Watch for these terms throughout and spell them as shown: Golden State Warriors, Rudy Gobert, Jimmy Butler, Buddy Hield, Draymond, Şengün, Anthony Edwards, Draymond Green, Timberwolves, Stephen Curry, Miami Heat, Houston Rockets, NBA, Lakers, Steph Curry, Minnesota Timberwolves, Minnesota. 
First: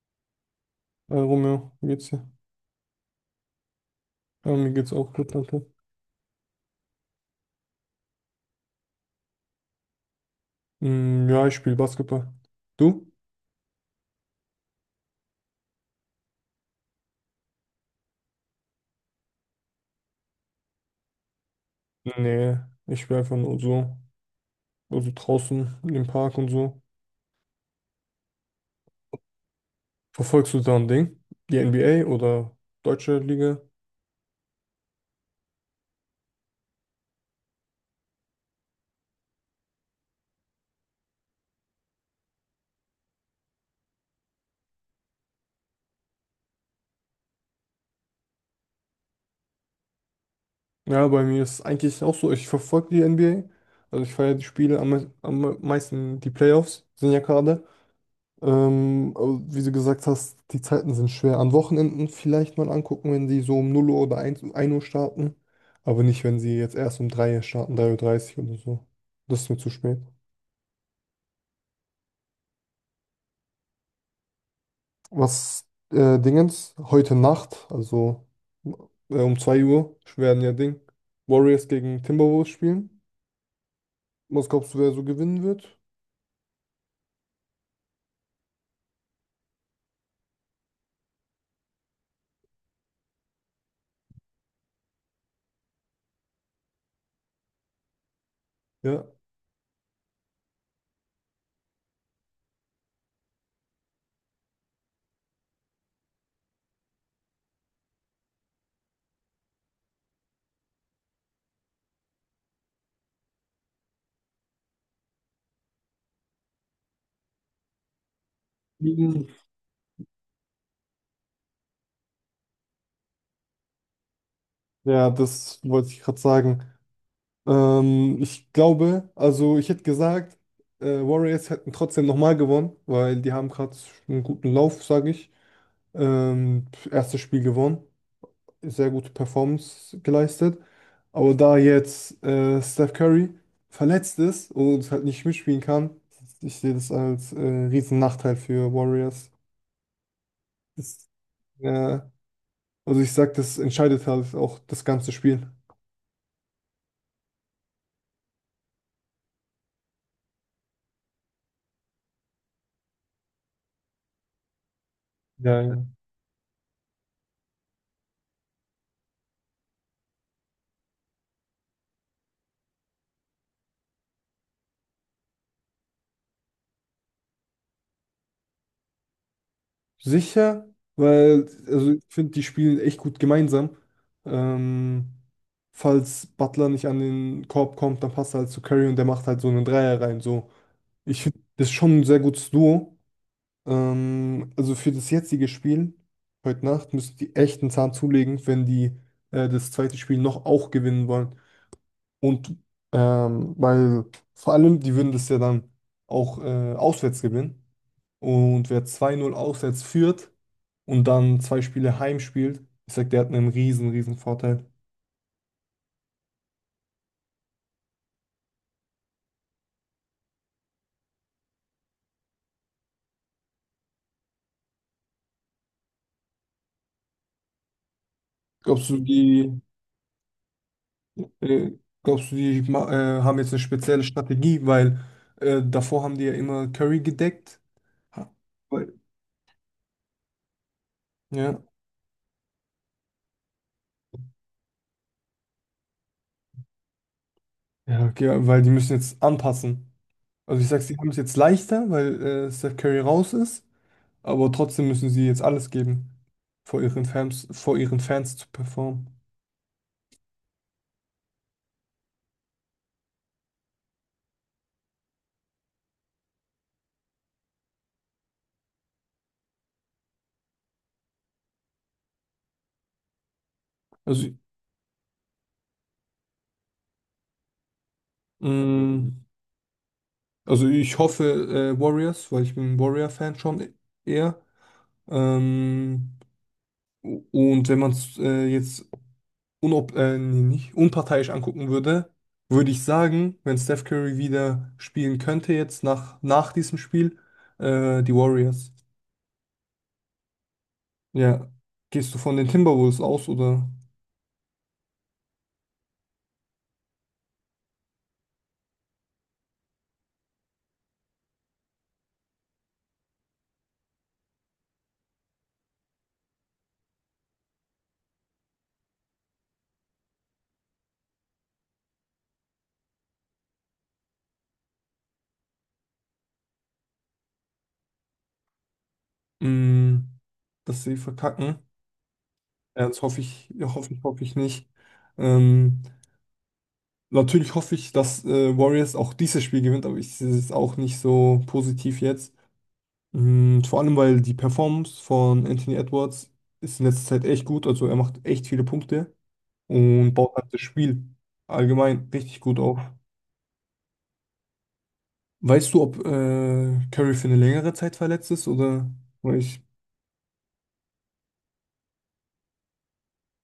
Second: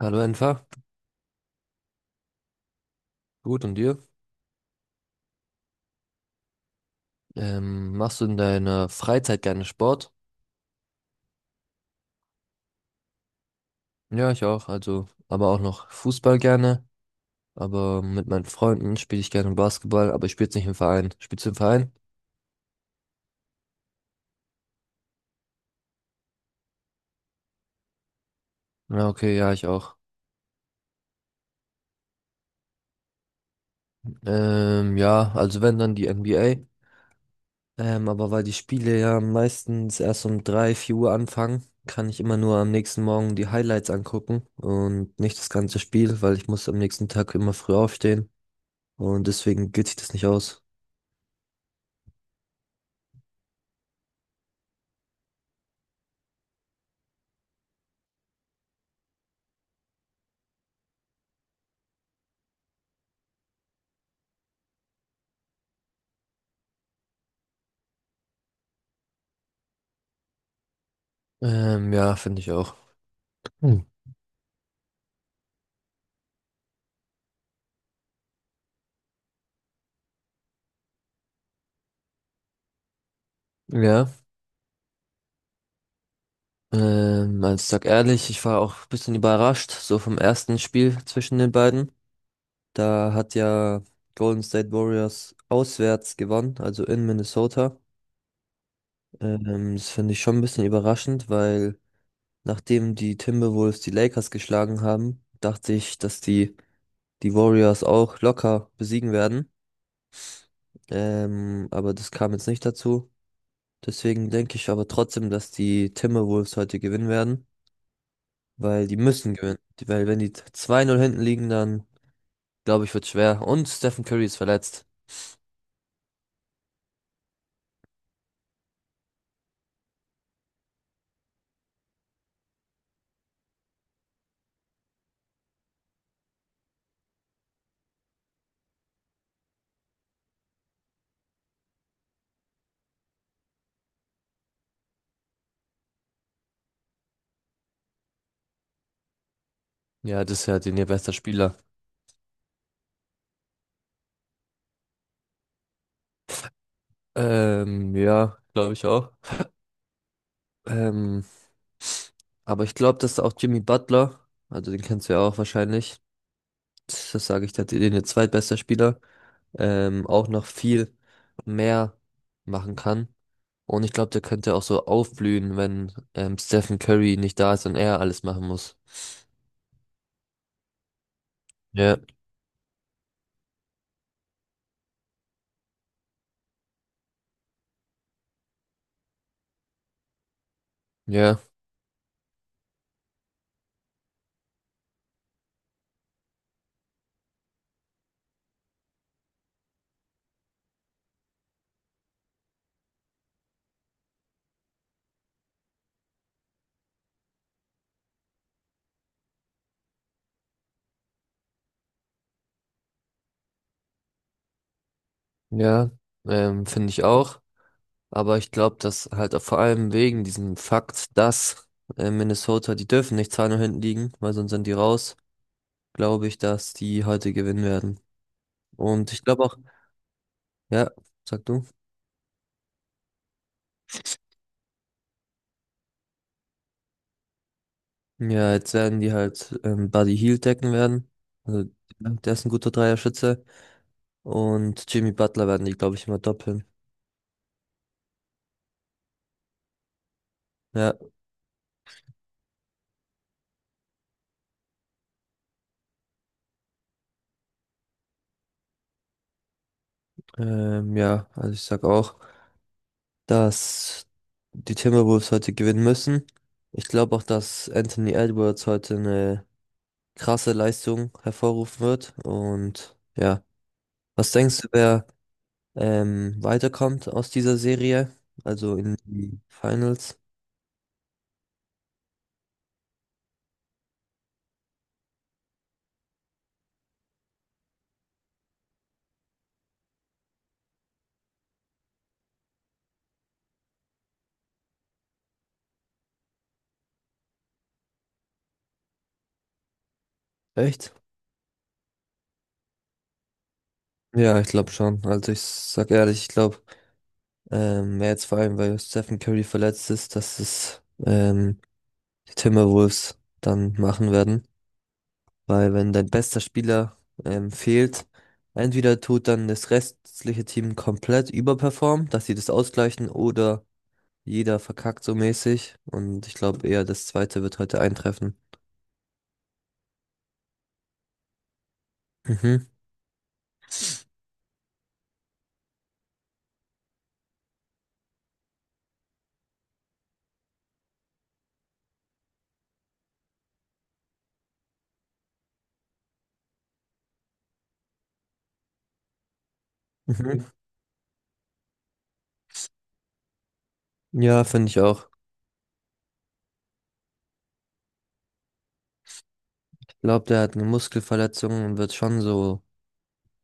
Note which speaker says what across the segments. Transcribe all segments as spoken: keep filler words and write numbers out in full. Speaker 1: Hallo einfach,
Speaker 2: Hi Romeo, wie geht's dir?
Speaker 1: gut und dir?
Speaker 2: Ja, mir geht's auch gut, danke.
Speaker 1: Ähm, machst du in deiner Freizeit gerne Sport?
Speaker 2: Mm, ja, ich spiele Basketball. Du?
Speaker 1: Ja, ich auch, also, aber auch noch Fußball gerne, aber mit meinen Freunden spiele ich gerne Basketball, aber ich spiele nicht im Verein. Spielst du im Verein?
Speaker 2: Nee, ich spiele einfach nur so. Also draußen im Park und so.
Speaker 1: Ja, okay, ja, ich auch.
Speaker 2: Verfolgst du da ein Ding? Die N B A oder deutsche Liga?
Speaker 1: Ähm, ja, also wenn dann die N B A. Ähm, aber weil die Spiele ja meistens erst um drei vier Uhr anfangen, kann ich immer nur am nächsten Morgen die Highlights angucken und nicht das ganze Spiel, weil ich muss am nächsten Tag immer früh aufstehen und deswegen geht sich das nicht aus.
Speaker 2: Ja, bei mir ist es eigentlich auch so. Ich verfolge die N B A. Also ich feiere die Spiele am, me- am meisten. Die Playoffs sind ja gerade. Ähm, aber wie du gesagt hast, die Zeiten sind schwer. An Wochenenden vielleicht mal angucken, wenn sie so um null Uhr oder eins um ein Uhr starten. Aber nicht, wenn sie jetzt erst um drei Uhr starten, drei Uhr dreißig oder so. Das ist mir zu spät.
Speaker 1: Ähm, ja, finde ich auch. Hm.
Speaker 2: Was äh, Dingens, heute Nacht, also äh, um zwei Uhr, werden ja Ding, Warriors gegen Timberwolves spielen.
Speaker 1: Ja,
Speaker 2: Was glaubst du, wer so gewinnen wird?
Speaker 1: ähm, also ich sag ehrlich, ich war auch ein bisschen überrascht, so vom ersten Spiel zwischen den beiden. Da hat ja Golden State Warriors auswärts gewonnen, also in Minnesota.
Speaker 2: Ja.
Speaker 1: Ähm, das finde ich schon ein bisschen überraschend, weil nachdem die Timberwolves die Lakers geschlagen haben, dachte ich, dass die, die Warriors auch locker besiegen werden. Ähm, aber das kam jetzt nicht dazu. Deswegen denke ich aber trotzdem, dass die Timberwolves heute gewinnen werden. Weil die
Speaker 2: Mhm.
Speaker 1: müssen gewinnen. Weil wenn die zwei null hinten liegen, dann glaube ich, wird schwer. Und Stephen Curry ist verletzt.
Speaker 2: Ja, das wollte ich gerade sagen. Ähm, ich glaube, also ich hätte gesagt, äh, Warriors hätten trotzdem nochmal gewonnen, weil die haben gerade einen guten Lauf, sage ich. Ähm, Erstes Spiel gewonnen, sehr gute Performance geleistet. Aber da jetzt äh, Steph Curry verletzt ist und halt nicht mitspielen kann, ich sehe das als äh, riesen Nachteil für Warriors.
Speaker 1: Ja, das ist ja den ihr
Speaker 2: Das,
Speaker 1: bester Spieler.
Speaker 2: äh, also ich sag, das entscheidet halt auch das ganze Spiel.
Speaker 1: Ähm, ja, glaube ich auch. Ähm, aber ich glaube, dass auch Jimmy Butler, also den kennst du ja auch
Speaker 2: Ja.
Speaker 1: wahrscheinlich, das sage ich, der den ihr zweitbester Spieler, ähm, auch noch viel mehr machen kann. Und ich glaube, der könnte auch so aufblühen, wenn ähm, Stephen Curry nicht da ist und er alles machen muss.
Speaker 2: Sicher, weil also
Speaker 1: Ja,
Speaker 2: ich finde, die spielen echt gut gemeinsam. Ähm, Falls Butler nicht an den Korb kommt, dann passt er halt zu Curry und der macht halt so einen Dreier rein. So. Ich finde,
Speaker 1: ja.
Speaker 2: das ist schon ein sehr gutes Duo. Ähm, also für das jetzige Spiel, heute Nacht, müssen die echt einen Zahn zulegen, wenn die äh, das zweite Spiel noch auch gewinnen wollen. Und ähm, weil vor allem, die würden das ja dann auch äh, auswärts gewinnen. Und wer zwei null auswärts führt, und dann zwei Spiele heim spielt, ich sag, der hat einen riesen, riesen Vorteil.
Speaker 1: Ja, ähm, finde ich auch. Aber ich glaube, dass halt auch vor allem wegen diesem Fakt, dass äh, Minnesota, die dürfen nicht zwei null hinten liegen, weil sonst sind die raus, glaube ich, dass die heute gewinnen werden.
Speaker 2: Glaubst du,
Speaker 1: Und ich glaube auch,
Speaker 2: die,
Speaker 1: ja, sag du.
Speaker 2: äh, Glaubst du, die ma- äh, haben jetzt eine spezielle Strategie, weil äh, davor haben die ja immer Curry gedeckt. Ha-
Speaker 1: Ja, jetzt
Speaker 2: Weil,
Speaker 1: werden die halt ähm, Buddy Hield decken werden. Also,
Speaker 2: ja,
Speaker 1: ja, der ist ein guter Dreierschütze. Und Jimmy Butler werden die, glaube ich, immer doppeln.
Speaker 2: ja, okay, weil die müssen jetzt anpassen. Also ich sag's,
Speaker 1: Ja,
Speaker 2: die haben es jetzt leichter, weil äh, Steph Curry raus ist, aber trotzdem müssen sie jetzt alles geben, vor ihren Fans, vor ihren Fans zu performen.
Speaker 1: ähm, ja, also ich sag auch, dass die Timberwolves heute gewinnen müssen. Ich glaube auch, dass Anthony Edwards heute eine krasse Leistung hervorrufen wird. Und ja,
Speaker 2: Also,
Speaker 1: was denkst du, wer ähm, weiterkommt aus dieser Serie? Also in
Speaker 2: mh,
Speaker 1: die Finals?
Speaker 2: also ich hoffe äh, Warriors, weil ich bin ein Warrior-Fan schon eher. Ähm, und wenn man es äh, jetzt unob äh, nee, nicht, unparteiisch angucken würde, würde ich sagen, wenn Steph Curry wieder spielen könnte jetzt nach, nach diesem Spiel, äh, die Warriors.
Speaker 1: Echt?
Speaker 2: Ja, gehst du von den Timberwolves aus oder
Speaker 1: Ja, ich glaube schon. Also ich sag ehrlich, ich glaube, ähm, wer jetzt vor allem, weil Stephen Curry verletzt ist, dass es ähm, die Timberwolves dann machen werden. Weil wenn dein bester Spieler ähm, fehlt, entweder tut dann das restliche Team komplett überperformen, dass sie das ausgleichen, oder jeder verkackt so mäßig. Und ich glaube eher, das zweite wird heute eintreffen.
Speaker 2: mh, dass sie verkacken?
Speaker 1: Mhm.
Speaker 2: Ja, das hoffe ich, ja, hoffe ich, hoffe ich nicht. Ähm, Natürlich hoffe ich, dass äh, Warriors auch dieses Spiel gewinnt, aber ich sehe es auch nicht so positiv jetzt. Mm, vor allem, weil die Performance von Anthony Edwards ist in letzter Zeit echt gut. Also er macht echt viele Punkte und baut
Speaker 1: Mhm.
Speaker 2: halt das Spiel allgemein richtig gut auf.
Speaker 1: Ja, finde ich auch.
Speaker 2: Weißt du, ob äh, Curry für eine längere Zeit verletzt ist oder oder ich.
Speaker 1: Ich glaube, der hat eine Muskelverletzung und wird schon so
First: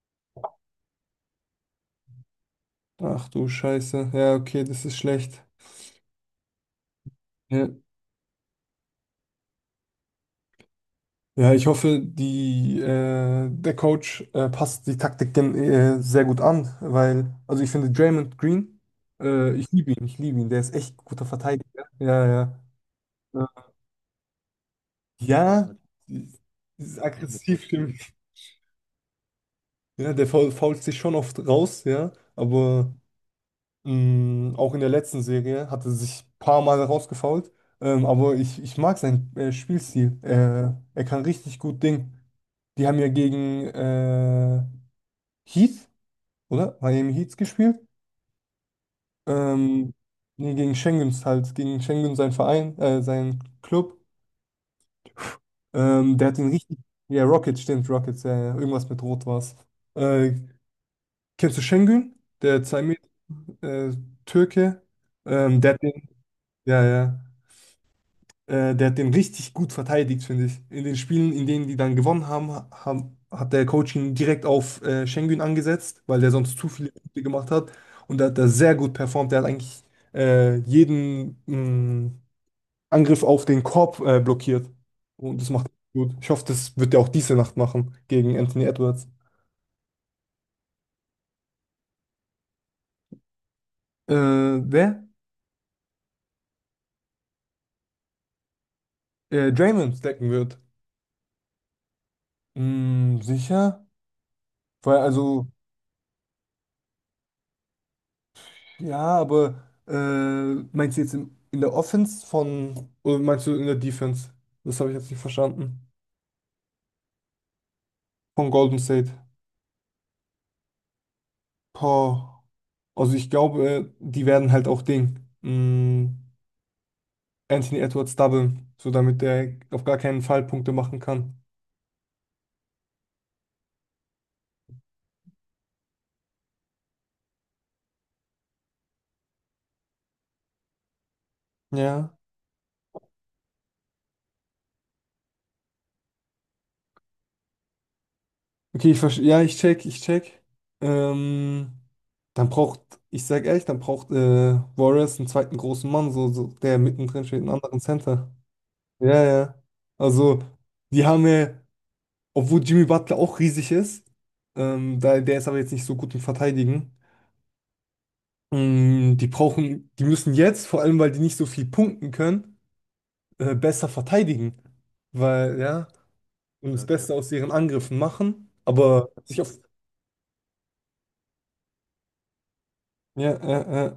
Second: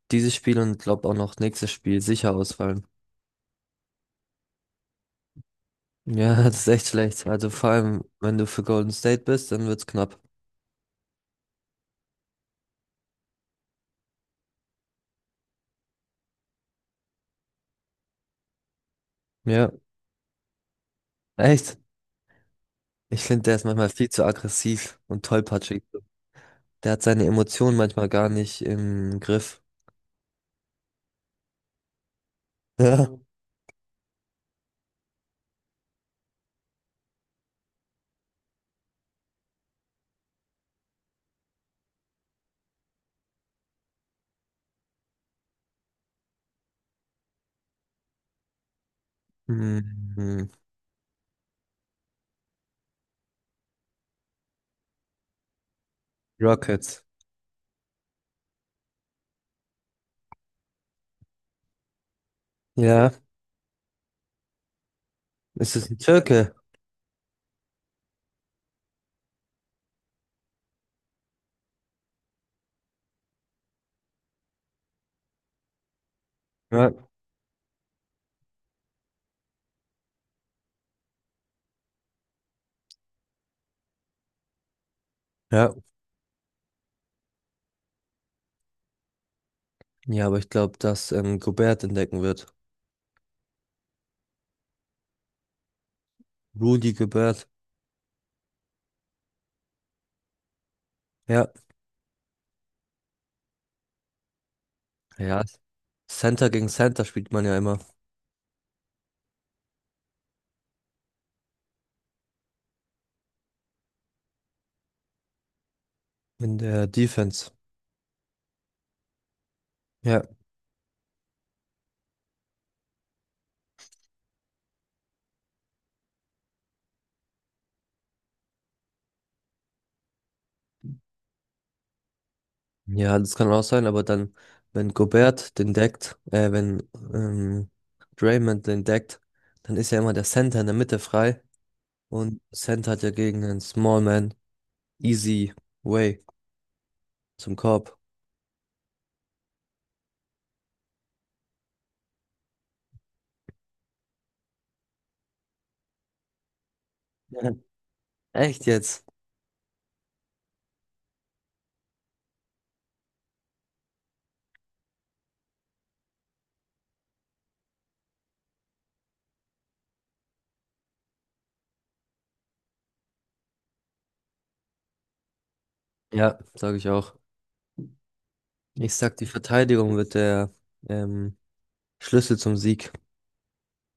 Speaker 1: dieses Spiel und glaube auch noch nächstes Spiel sicher ausfallen.
Speaker 2: Ach du Scheiße. Ja, okay, das ist schlecht.
Speaker 1: Ja, das ist echt schlecht. Also
Speaker 2: Ja,
Speaker 1: vor allem, wenn du für Golden State bist, dann wird's knapp.
Speaker 2: ja ich hoffe, die, äh, der Coach äh, passt die Taktik gen- äh, sehr gut an, weil, also ich finde Draymond Green, äh, ich
Speaker 1: Ja,
Speaker 2: liebe ihn, ich liebe ihn, der ist echt guter
Speaker 1: echt.
Speaker 2: Verteidiger. Ja, ja.
Speaker 1: Ich finde,
Speaker 2: Ja.
Speaker 1: der ist manchmal viel zu aggressiv und
Speaker 2: Ja,
Speaker 1: tollpatschig. Der
Speaker 2: ist
Speaker 1: hat seine
Speaker 2: aggressiv
Speaker 1: Emotionen
Speaker 2: stimmt.
Speaker 1: manchmal gar nicht im Griff.
Speaker 2: Ja, der faul- fault sich schon oft raus, ja. Aber
Speaker 1: Ja.
Speaker 2: mh, auch in der letzten Serie hat er sich ein paar Mal rausgefault. Ähm, aber ich, ich mag seinen äh, Spielstil. Er, er kann richtig gut Ding. Die haben ja gegen äh, Heat, oder? Miami Heat gespielt. Ähm,
Speaker 1: Mhm.
Speaker 2: nee, Gegen Schengens halt. Gegen Schengen, sein Verein, äh, sein Club. Ähm, der hat ihn richtig.
Speaker 1: Rockets.
Speaker 2: Ja, Rockets, stimmt, Rockets, ja, ja. Irgendwas mit Rot war's. Äh, Kennst du Şengün? Der Zamir,
Speaker 1: Ja,
Speaker 2: äh, Türke. Ähm, der
Speaker 1: ist
Speaker 2: hat
Speaker 1: es ein
Speaker 2: den,
Speaker 1: Türke?
Speaker 2: ja, ja. Äh, der hat den richtig gut verteidigt, finde ich. In den Spielen, in denen die dann gewonnen haben, ha- haben hat der Coach ihn direkt auf äh, Şengün angesetzt, weil der sonst zu viele
Speaker 1: Ja.
Speaker 2: Punkte gemacht hat. Und da hat er sehr gut performt. Der hat eigentlich äh, jeden mh, Angriff auf den Korb äh, blockiert. Und das macht er
Speaker 1: Ja,
Speaker 2: gut. Ich hoffe, das wird er auch diese Nacht machen gegen Anthony Edwards.
Speaker 1: ja, aber ich glaube, dass ähm, Gobert entdecken wird.
Speaker 2: Äh, wer?
Speaker 1: Rudy Gobert.
Speaker 2: Äh, Draymond stacken wird.
Speaker 1: Ja,
Speaker 2: Mm, sicher? Weil
Speaker 1: ja.
Speaker 2: also,
Speaker 1: Center gegen Center spielt man ja immer
Speaker 2: ja, aber äh, meinst du jetzt in, in der Offense von, oder meinst du in der Defense? Das habe ich jetzt nicht verstanden.
Speaker 1: in der Defense.
Speaker 2: Von Golden State.
Speaker 1: Ja,
Speaker 2: Boah. Also ich glaube, äh, die werden halt auch Ding. Mh, Anthony Edwards doublen, so damit der auf gar keinen Fall Punkte machen kann.
Speaker 1: ja, das kann auch sein, aber dann, wenn Gobert den deckt, äh, wenn ähm, Draymond den deckt, dann ist ja immer der Center in der Mitte frei
Speaker 2: Ja.
Speaker 1: und Center hat ja gegen einen Smallman Easy way zum Korb.
Speaker 2: Okay, ich verstehe. Ja, ich check, ich check. Ähm, dann braucht, Ich sag ehrlich, dann braucht äh, Warriors einen zweiten großen Mann, so, so der mittendrin steht, einen
Speaker 1: Ja.
Speaker 2: anderen Center.
Speaker 1: Echt jetzt?
Speaker 2: Ja, ja. Also, die haben ja, obwohl Jimmy Butler auch riesig ist, ähm, da, der ist aber jetzt nicht so gut im Verteidigen. Ähm, Die brauchen, die müssen jetzt, vor allem weil die nicht so viel punkten können, äh, besser verteidigen. Weil, ja,
Speaker 1: Ja,
Speaker 2: und
Speaker 1: sage
Speaker 2: das Ja, ja.
Speaker 1: ich
Speaker 2: Beste
Speaker 1: auch.
Speaker 2: aus ihren Angriffen machen, mhm,
Speaker 1: Ich
Speaker 2: aber
Speaker 1: sag, die
Speaker 2: sich auf.
Speaker 1: Verteidigung wird der ähm, Schlüssel zum Sieg.
Speaker 2: Ja, äh, äh,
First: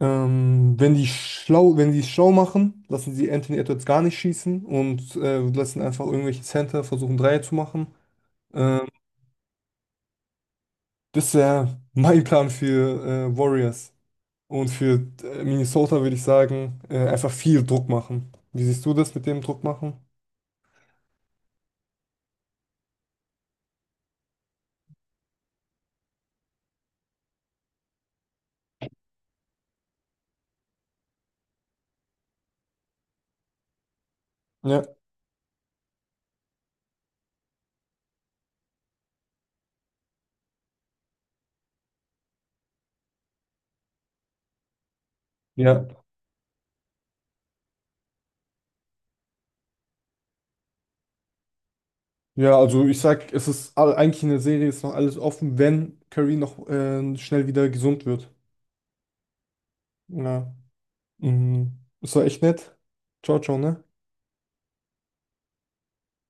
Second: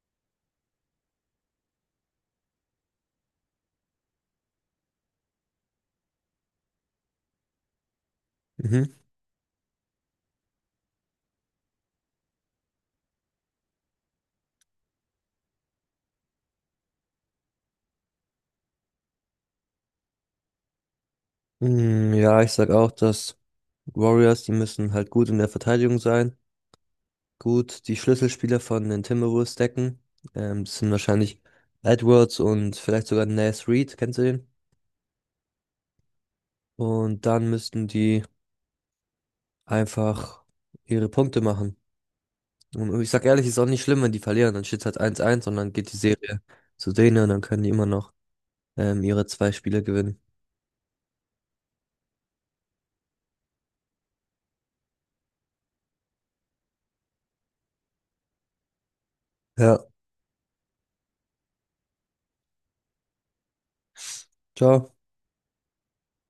Speaker 2: ähm, wenn die schlau, wenn die es schlau machen, lassen sie Anthony Edwards gar nicht schießen und äh, lassen einfach irgendwelche Center versuchen, Dreier zu machen.
Speaker 1: Mhm.
Speaker 2: Ähm, Das wäre mein Plan für äh, Warriors. Und für äh, Minnesota würde ich sagen, äh, einfach viel Druck machen. Wie siehst du das mit dem Druck machen?
Speaker 1: Mm, ja, ich sag auch, dass Warriors, die müssen halt gut in der Verteidigung sein. Gut, die Schlüsselspieler von den Timberwolves decken. Ähm, das sind wahrscheinlich Edwards und vielleicht sogar Naz Reid, kennst du den?
Speaker 2: Ja,
Speaker 1: Und dann müssten die einfach ihre Punkte machen. Und ich sag ehrlich, ist auch nicht schlimm, wenn die verlieren. Dann steht halt eins-eins, und dann geht die
Speaker 2: ja.
Speaker 1: Serie zu denen und dann können die immer noch ähm, ihre zwei Spiele gewinnen.
Speaker 2: Ja, also ich sag, es ist all- eigentlich in der Serie ist noch alles offen, wenn Curry noch äh, schnell wieder gesund wird.
Speaker 1: Ja,
Speaker 2: Ja. Mhm. Das war echt nett. Ciao, ciao, ne?
Speaker 1: ciao.